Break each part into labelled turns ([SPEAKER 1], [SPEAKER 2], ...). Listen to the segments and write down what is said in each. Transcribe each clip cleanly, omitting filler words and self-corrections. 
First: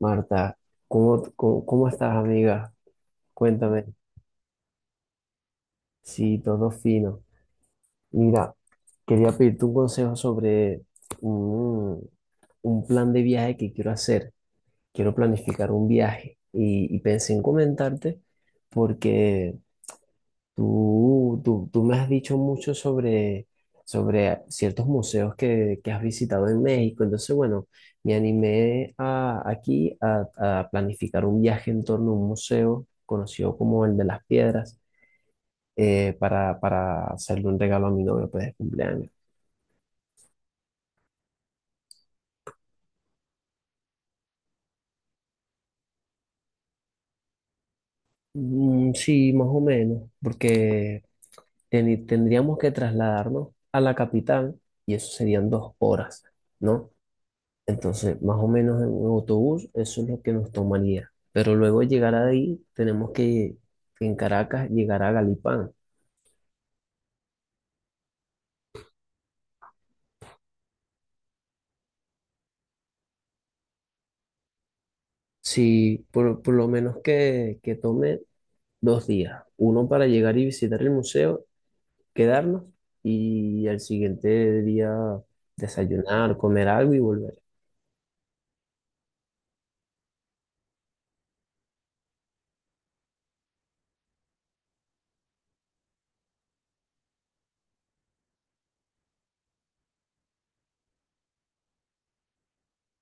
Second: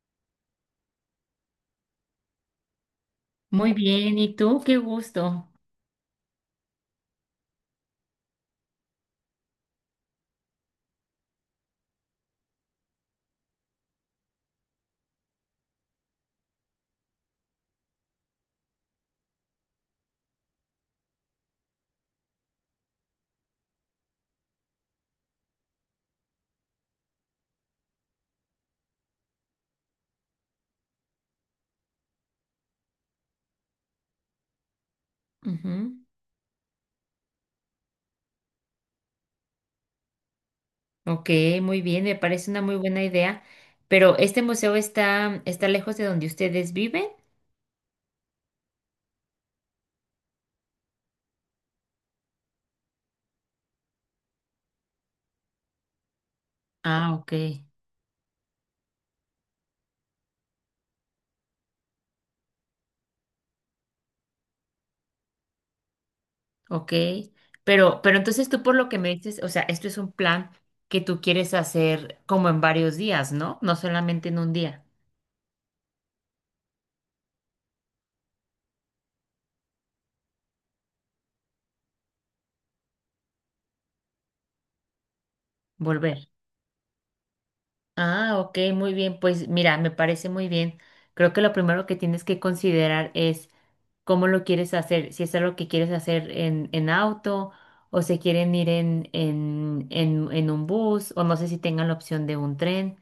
[SPEAKER 1] Marta, ¿cómo estás, amiga?
[SPEAKER 2] Muy
[SPEAKER 1] Cuéntame.
[SPEAKER 2] bien, ¿y tú? Qué gusto.
[SPEAKER 1] Sí, todo fino. Mira, quería pedirte un consejo sobre un, un plan de viaje que quiero hacer. Quiero planificar un viaje y pensé en comentarte porque tú me has dicho mucho sobre ciertos museos que has visitado en México. Entonces, bueno, me animé a planificar un viaje en torno a un museo conocido como el de las piedras,
[SPEAKER 2] Ujú.
[SPEAKER 1] para hacerle un regalo a mi novio, pues, de cumpleaños.
[SPEAKER 2] Ok, muy bien, me parece una muy buena idea. Pero ¿este museo está, está lejos de donde ustedes viven?
[SPEAKER 1] Mm, sí, más o menos, porque tendríamos que trasladarnos a la capital y eso serían 2 horas, ¿no?
[SPEAKER 2] Ah, ok,
[SPEAKER 1] Entonces, más o menos en un autobús, eso es lo que nos tomaría. Pero luego de llegar ahí, tenemos que, en Caracas, llegar a Galipán.
[SPEAKER 2] ok. Pero entonces tú por lo que me dices, o sea, esto es un plan que tú quieres hacer como en varios días, ¿no? No solamente en un día,
[SPEAKER 1] Si por lo menos que tome 2 días, uno para llegar y visitar el museo, quedarnos, y al siguiente día
[SPEAKER 2] volver.
[SPEAKER 1] desayunar, comer algo y volver.
[SPEAKER 2] Ah, ok, muy bien. Pues mira, me parece muy bien. Creo que lo primero que tienes que considerar es cómo lo quieres hacer, si es algo que quieres hacer en auto o se quieren ir en, en un bus o no sé si tengan la opción de un tren.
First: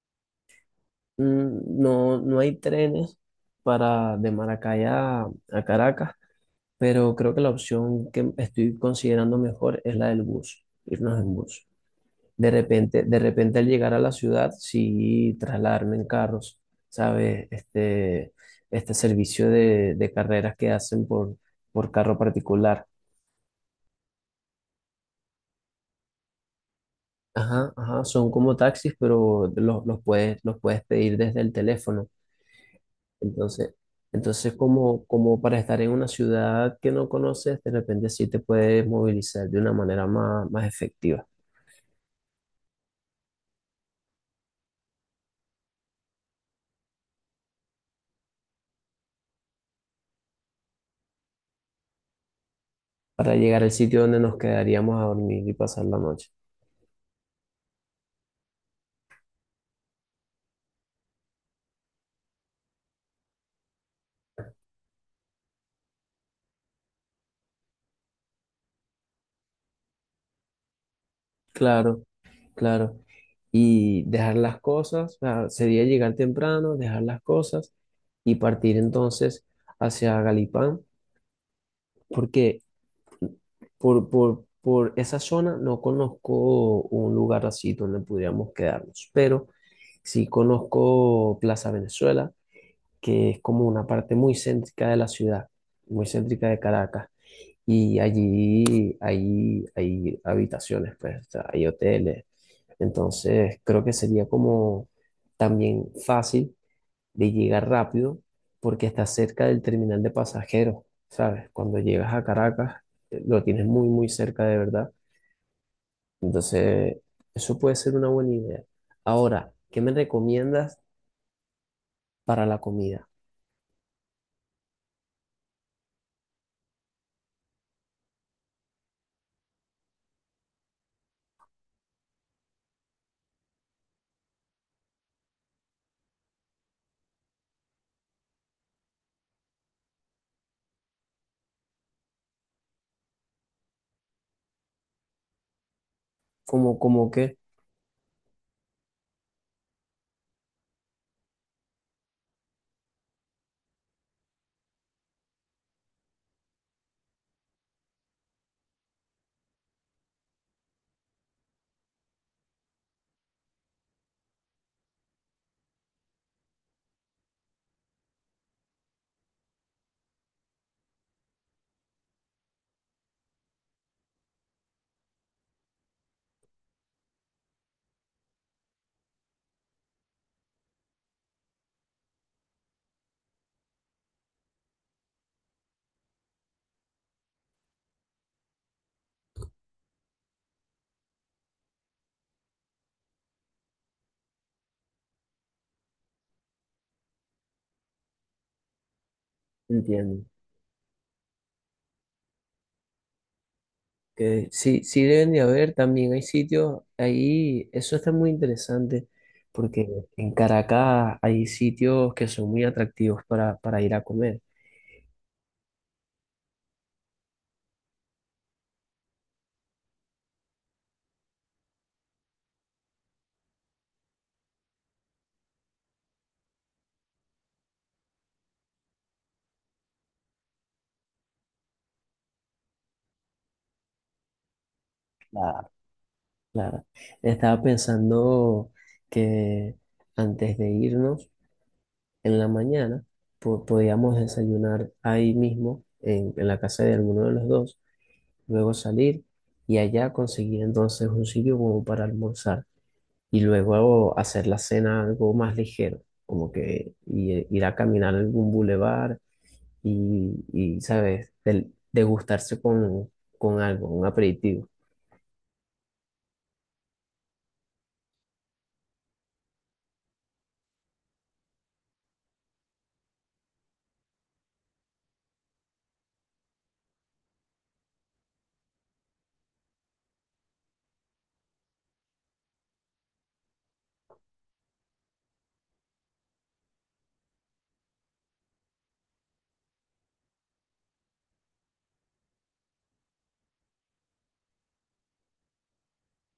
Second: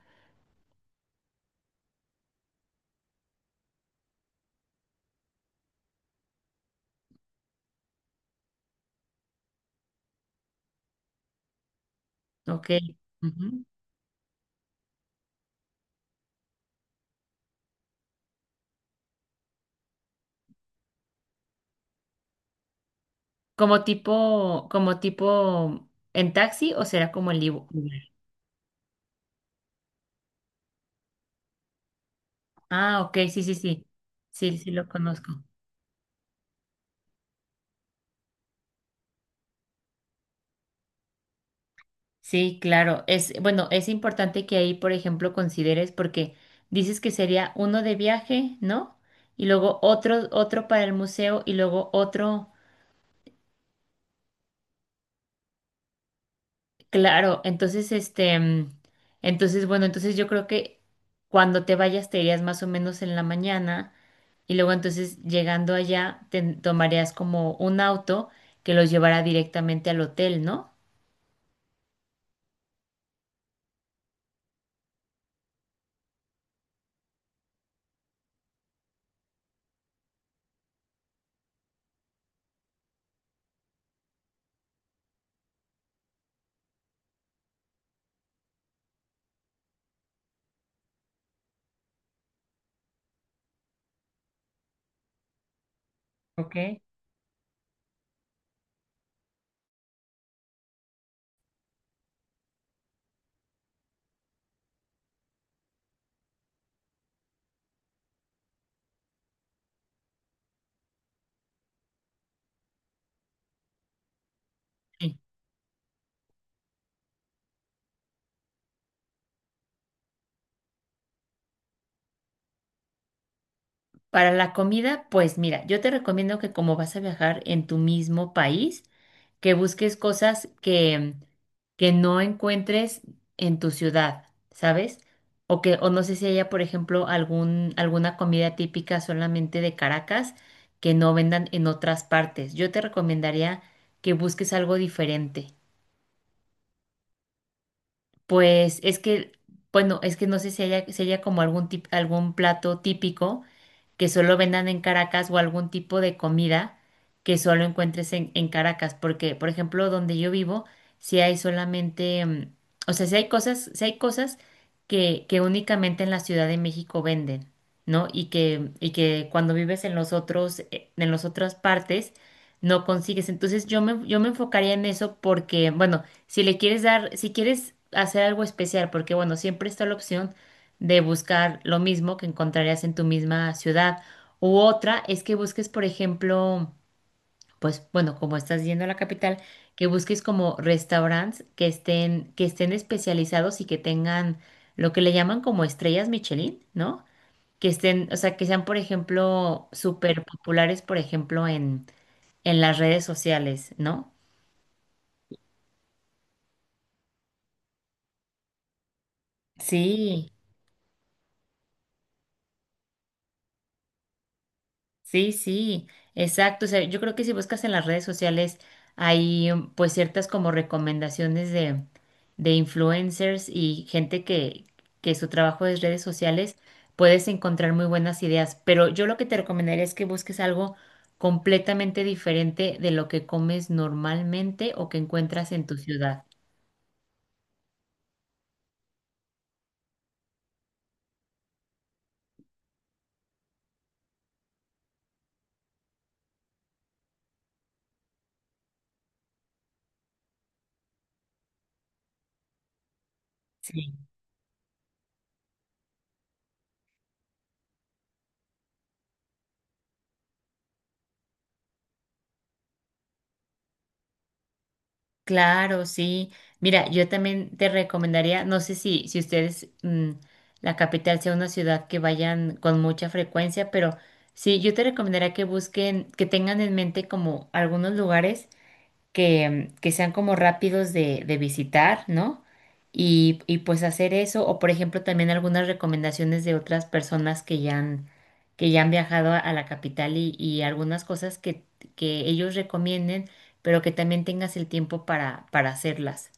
[SPEAKER 1] Mm, no, no hay trenes para de Maracay a Caracas, pero creo que la opción que estoy considerando mejor es la del bus, irnos en bus. De
[SPEAKER 2] Ok.
[SPEAKER 1] repente, de repente
[SPEAKER 2] Ujú.
[SPEAKER 1] al llegar a la ciudad, sí trasladarme en carros, ¿sabes? Este servicio de carreras que hacen por carro particular.
[SPEAKER 2] Como tipo en taxi o será como el
[SPEAKER 1] Ajá,
[SPEAKER 2] Uber.
[SPEAKER 1] ajá, son como taxis, pero los puedes pedir desde el teléfono.
[SPEAKER 2] Ah, ok, sí, sí,
[SPEAKER 1] Entonces,
[SPEAKER 2] sí.
[SPEAKER 1] entonces
[SPEAKER 2] Sí, sí lo
[SPEAKER 1] como
[SPEAKER 2] conozco.
[SPEAKER 1] para estar en una ciudad que no conoces, de repente sí te puedes movilizar de una manera más, más efectiva.
[SPEAKER 2] Sí, claro. Es, bueno, es importante que ahí, por ejemplo, consideres porque dices que sería uno de viaje, ¿no? Y luego otro, otro para el museo y luego otro.
[SPEAKER 1] Para llegar al sitio donde nos quedaríamos a dormir y pasar la noche.
[SPEAKER 2] Claro, entonces este, entonces bueno, entonces yo creo que cuando te vayas te irías más o menos en la mañana y luego entonces llegando allá te tomarías como un auto que los llevará directamente al hotel, ¿no?
[SPEAKER 1] Claro, claro. Y dejar las cosas, o sea, sería llegar temprano, dejar las cosas y partir entonces hacia Galipán, porque por esa zona no conozco un lugar así donde pudiéramos quedarnos, pero sí conozco Plaza Venezuela, que es como una parte muy céntrica de la ciudad, muy céntrica
[SPEAKER 2] ¿Ok?
[SPEAKER 1] de Caracas. Y allí hay, hay habitaciones, pues, o sea, hay hoteles. Entonces, creo que sería como también fácil de llegar rápido porque está cerca del terminal de pasajeros, ¿sabes? Cuando llegas a Caracas, lo tienes muy, muy cerca, de verdad. Entonces, eso puede ser una buena idea. Ahora, ¿qué me recomiendas para la comida?
[SPEAKER 2] Para la comida, pues mira, yo te recomiendo que como vas a viajar en tu mismo país, que busques cosas que no encuentres en tu ciudad, ¿sabes? O que, o no sé si haya, por ejemplo, algún, alguna comida típica solamente de Caracas que no vendan en otras partes. Yo te recomendaría que busques algo diferente.
[SPEAKER 1] Como, como que,
[SPEAKER 2] Pues es que, bueno, es que no sé si haya, si haya como algún algún plato típico que solo vendan en Caracas o algún tipo de comida que solo encuentres en Caracas. Porque, por ejemplo, donde yo vivo, si hay solamente, o sea, si hay cosas, si hay cosas que únicamente en la Ciudad de México venden, ¿no? Y que cuando vives en los otros, en las otras partes, no consigues. Entonces yo me enfocaría en eso porque, bueno, si le quieres dar, si quieres hacer algo especial, porque bueno, siempre está la opción de buscar lo mismo que encontrarías en tu misma ciudad. U otra es que busques, por ejemplo, pues bueno, como estás yendo a la capital, que busques como restaurantes que estén especializados y que tengan lo que le llaman como estrellas Michelin, ¿no? Que estén, o sea, que sean, por ejemplo,
[SPEAKER 1] entiendo.
[SPEAKER 2] súper populares, por ejemplo, en las redes sociales, ¿no?
[SPEAKER 1] Que sí, sí deben de haber, también hay sitios ahí, eso está muy interesante, porque
[SPEAKER 2] Sí.
[SPEAKER 1] en Caracas hay sitios que son muy atractivos para ir a comer.
[SPEAKER 2] Sí, sí, exacto. O sea, yo creo que si buscas en las redes sociales hay pues ciertas como recomendaciones de influencers y gente que su trabajo es redes sociales, puedes encontrar muy buenas ideas. Pero yo lo que te recomendaría es que busques algo completamente diferente de lo que comes normalmente o que encuentras en
[SPEAKER 1] Claro,
[SPEAKER 2] tu ciudad.
[SPEAKER 1] claro. Estaba pensando que antes de irnos, en la mañana, podíamos desayunar ahí mismo, en la casa de alguno de los dos, luego salir y allá conseguir entonces un sitio como para almorzar. Y luego hacer la cena algo más ligero, como que ir a caminar a algún bulevar y, ¿sabes? Degustarse con algo, un aperitivo.
[SPEAKER 2] Claro, sí. Mira, yo también te recomendaría, no sé si ustedes, la capital sea una ciudad que vayan con mucha frecuencia, pero sí, yo te recomendaría que busquen, que tengan en mente como algunos lugares que sean como rápidos de visitar, ¿no? Y pues hacer eso, o por ejemplo también algunas recomendaciones de otras personas que ya han viajado a la capital y algunas cosas que ellos recomienden, pero que también tengas el tiempo para hacerlas.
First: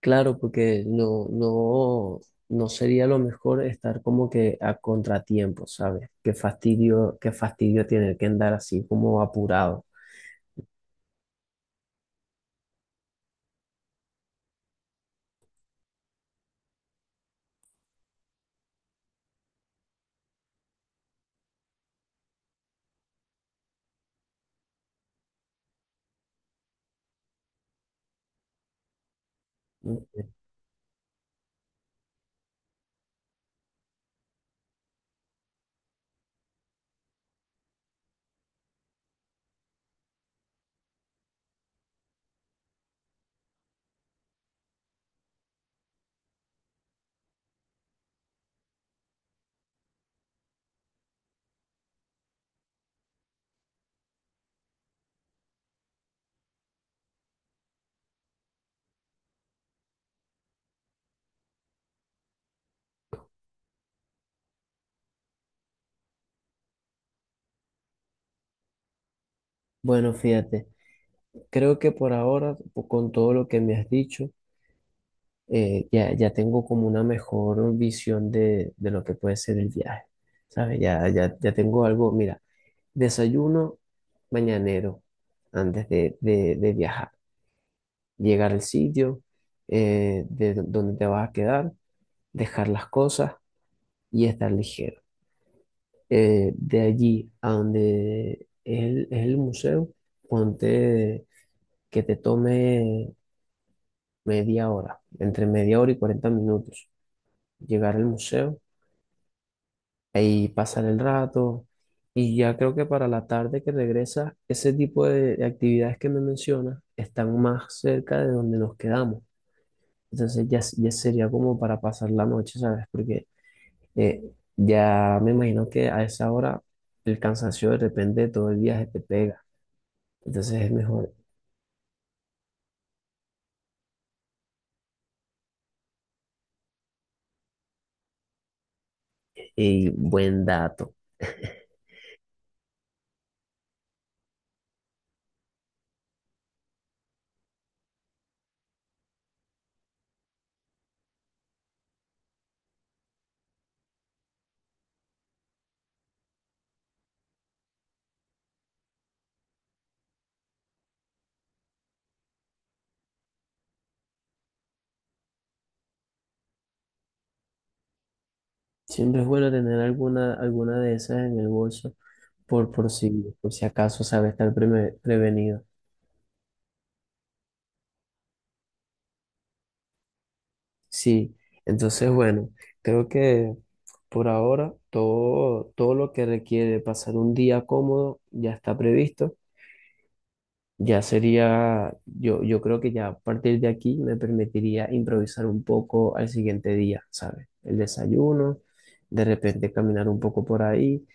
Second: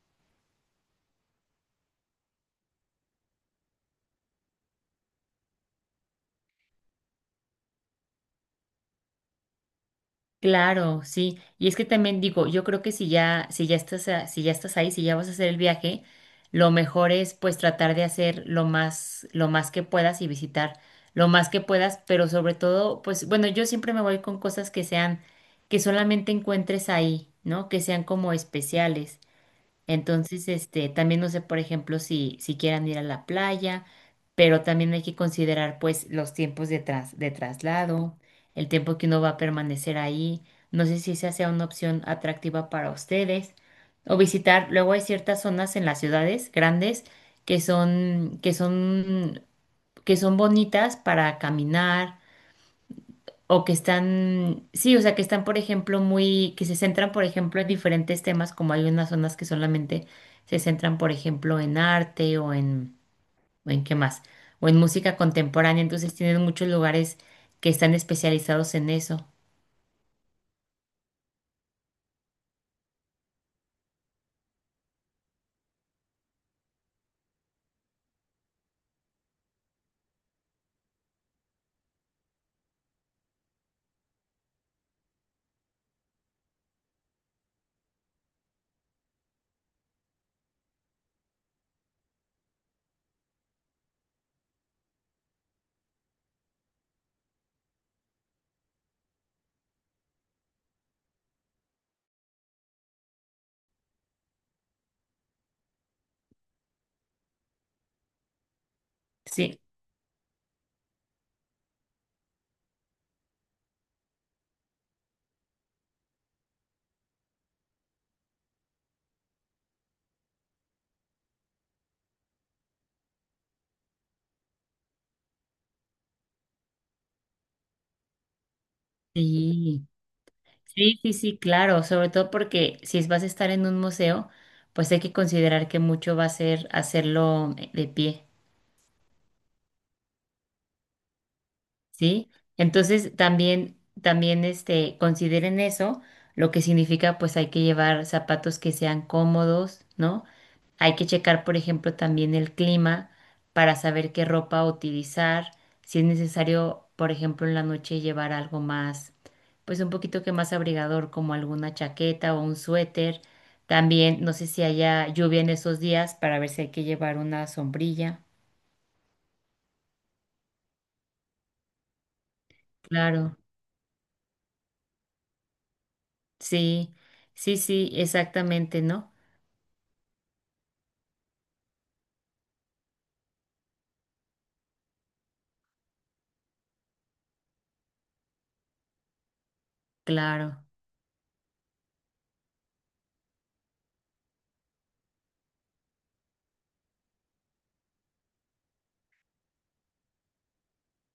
[SPEAKER 1] Claro, porque no sería lo mejor estar como que a contratiempo, ¿sabes? Qué fastidio tener que andar así como apurado.
[SPEAKER 2] Claro, sí. Y es que también digo, yo creo que si ya, si ya estás ahí, si ya vas a hacer el viaje, lo mejor es pues tratar de hacer lo más que puedas y visitar lo más que puedas, pero sobre todo, pues bueno, yo siempre me voy con cosas que sean, que solamente encuentres ahí, ¿no? Que sean como especiales. Entonces, este, también no sé, por ejemplo, si quieran ir a la playa, pero también hay que considerar, pues, los tiempos de de traslado, el tiempo que uno va a permanecer ahí. No sé si esa sea una opción atractiva para ustedes. O visitar, luego hay ciertas zonas en las ciudades grandes que son, que son, que son bonitas para caminar, o que están, sí, o sea, que están, por ejemplo, muy, que se centran, por ejemplo, en diferentes temas, como hay unas zonas que solamente se centran, por ejemplo, en arte o en qué más, o en música contemporánea, entonces tienen muchos lugares que están especializados en eso.
[SPEAKER 1] Bueno, fíjate, creo que por ahora, con todo lo que me has dicho, ya tengo como una mejor visión de lo que puede ser el viaje, ¿sabes? Ya tengo algo. Mira, desayuno mañanero antes de viajar, llegar al sitio, donde te vas a quedar, dejar las cosas y estar ligero. De allí a donde es es el museo, ponte que te tome media hora, entre media hora y 40 minutos llegar al museo,
[SPEAKER 2] Sí,
[SPEAKER 1] ahí pasar el rato. Y ya creo que para la tarde que regresa, ese tipo de actividades que me mencionas están más cerca de donde nos quedamos. Entonces ya, ya sería como para pasar la noche, ¿sabes? Porque eh, ya me imagino que a esa hora el cansancio de repente de todo el viaje te pega.
[SPEAKER 2] sí,
[SPEAKER 1] Entonces es
[SPEAKER 2] sí,
[SPEAKER 1] mejor.
[SPEAKER 2] sí, sí, claro, sobre todo porque si vas a estar en un museo, pues hay que considerar que mucho va a ser hacerlo de pie.
[SPEAKER 1] Y buen dato.
[SPEAKER 2] ¿Sí? Entonces también, también este, consideren eso, lo que significa pues hay que llevar zapatos que sean cómodos, ¿no? Hay que checar, por ejemplo, también el clima para saber qué ropa utilizar, si es necesario, por ejemplo, en la noche llevar algo más, pues un poquito que más abrigador, como alguna chaqueta o un suéter. También, no sé si haya lluvia en esos días para ver si hay que llevar una sombrilla.
[SPEAKER 1] Siempre es bueno tener alguna, alguna de esas en el bolso por, por si,
[SPEAKER 2] Claro.
[SPEAKER 1] por si acaso, ¿sabes? Estar prevenido.
[SPEAKER 2] Sí, sí, sí, exactamente, ¿no?
[SPEAKER 1] Sí, entonces bueno, creo que por ahora todo lo que requiere pasar un día cómodo ya está previsto.
[SPEAKER 2] Claro,
[SPEAKER 1] Ya sería, yo creo que ya a partir de aquí me permitiría improvisar un poco al siguiente día, ¿sabes? El desayuno, de repente caminar un poco por ahí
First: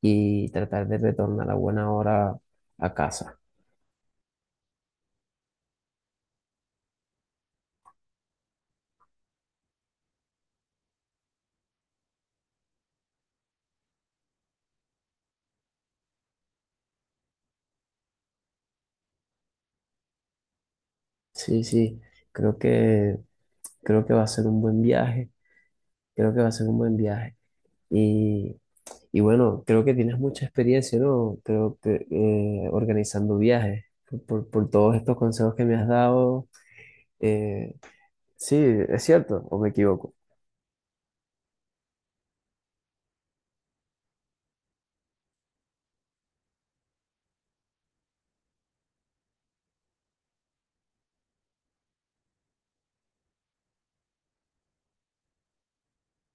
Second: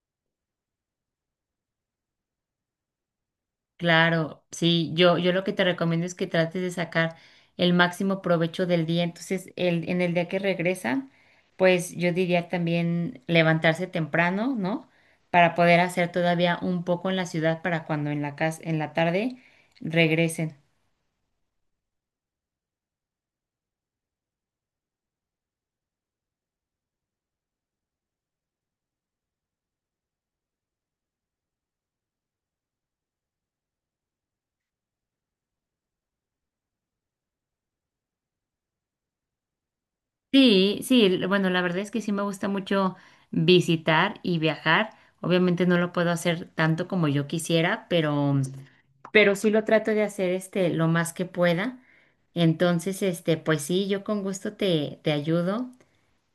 [SPEAKER 1] y tratar de retornar a buena hora a casa.
[SPEAKER 2] claro, sí, yo lo que te recomiendo es que trates de sacar el máximo provecho del día. Entonces, en el día que regresan, pues yo diría también levantarse temprano, ¿no? Para poder hacer todavía un poco en la ciudad para cuando en la casa, en la tarde regresen.
[SPEAKER 1] Sí, sí, creo que, creo que va a ser un buen viaje, creo que va a ser un buen viaje. Y, y bueno, creo que tienes mucha experiencia, ¿no? Creo que, organizando viajes, por todos estos consejos que me has dado. Eh, sí, es cierto, o me equivoco.
[SPEAKER 2] Sí, sí, bueno, la verdad es que sí me gusta mucho visitar y viajar. Obviamente no lo puedo hacer tanto como yo quisiera, pero sí lo trato de hacer este lo más que pueda. Entonces, este, pues sí, yo con gusto te ayudo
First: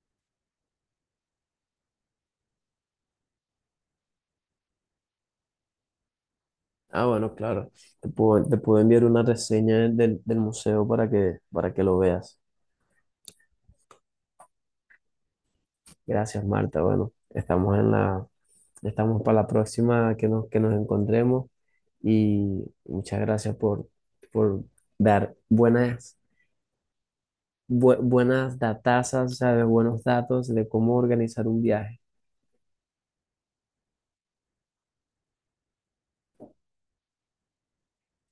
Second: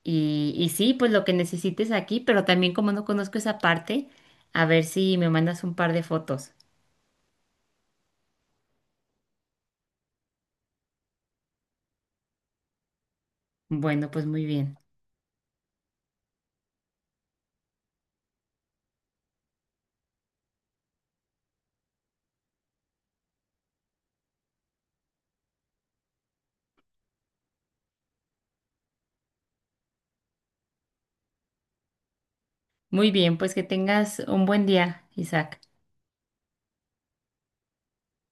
[SPEAKER 2] y sí, pues lo que necesites aquí, pero también como no conozco esa parte, a ver si me mandas un par de fotos.
[SPEAKER 1] Ah, bueno, claro. Te puedo enviar una reseña del museo para que lo veas.
[SPEAKER 2] Bueno, pues muy bien.
[SPEAKER 1] Gracias, Marta. Bueno, estamos en la, estamos para la próxima que nos encontremos. Y muchas gracias por dar buenas buenas datazas, o sea, de buenos datos de cómo organizar un viaje.
[SPEAKER 2] Muy bien, pues que tengas un buen día, Isaac.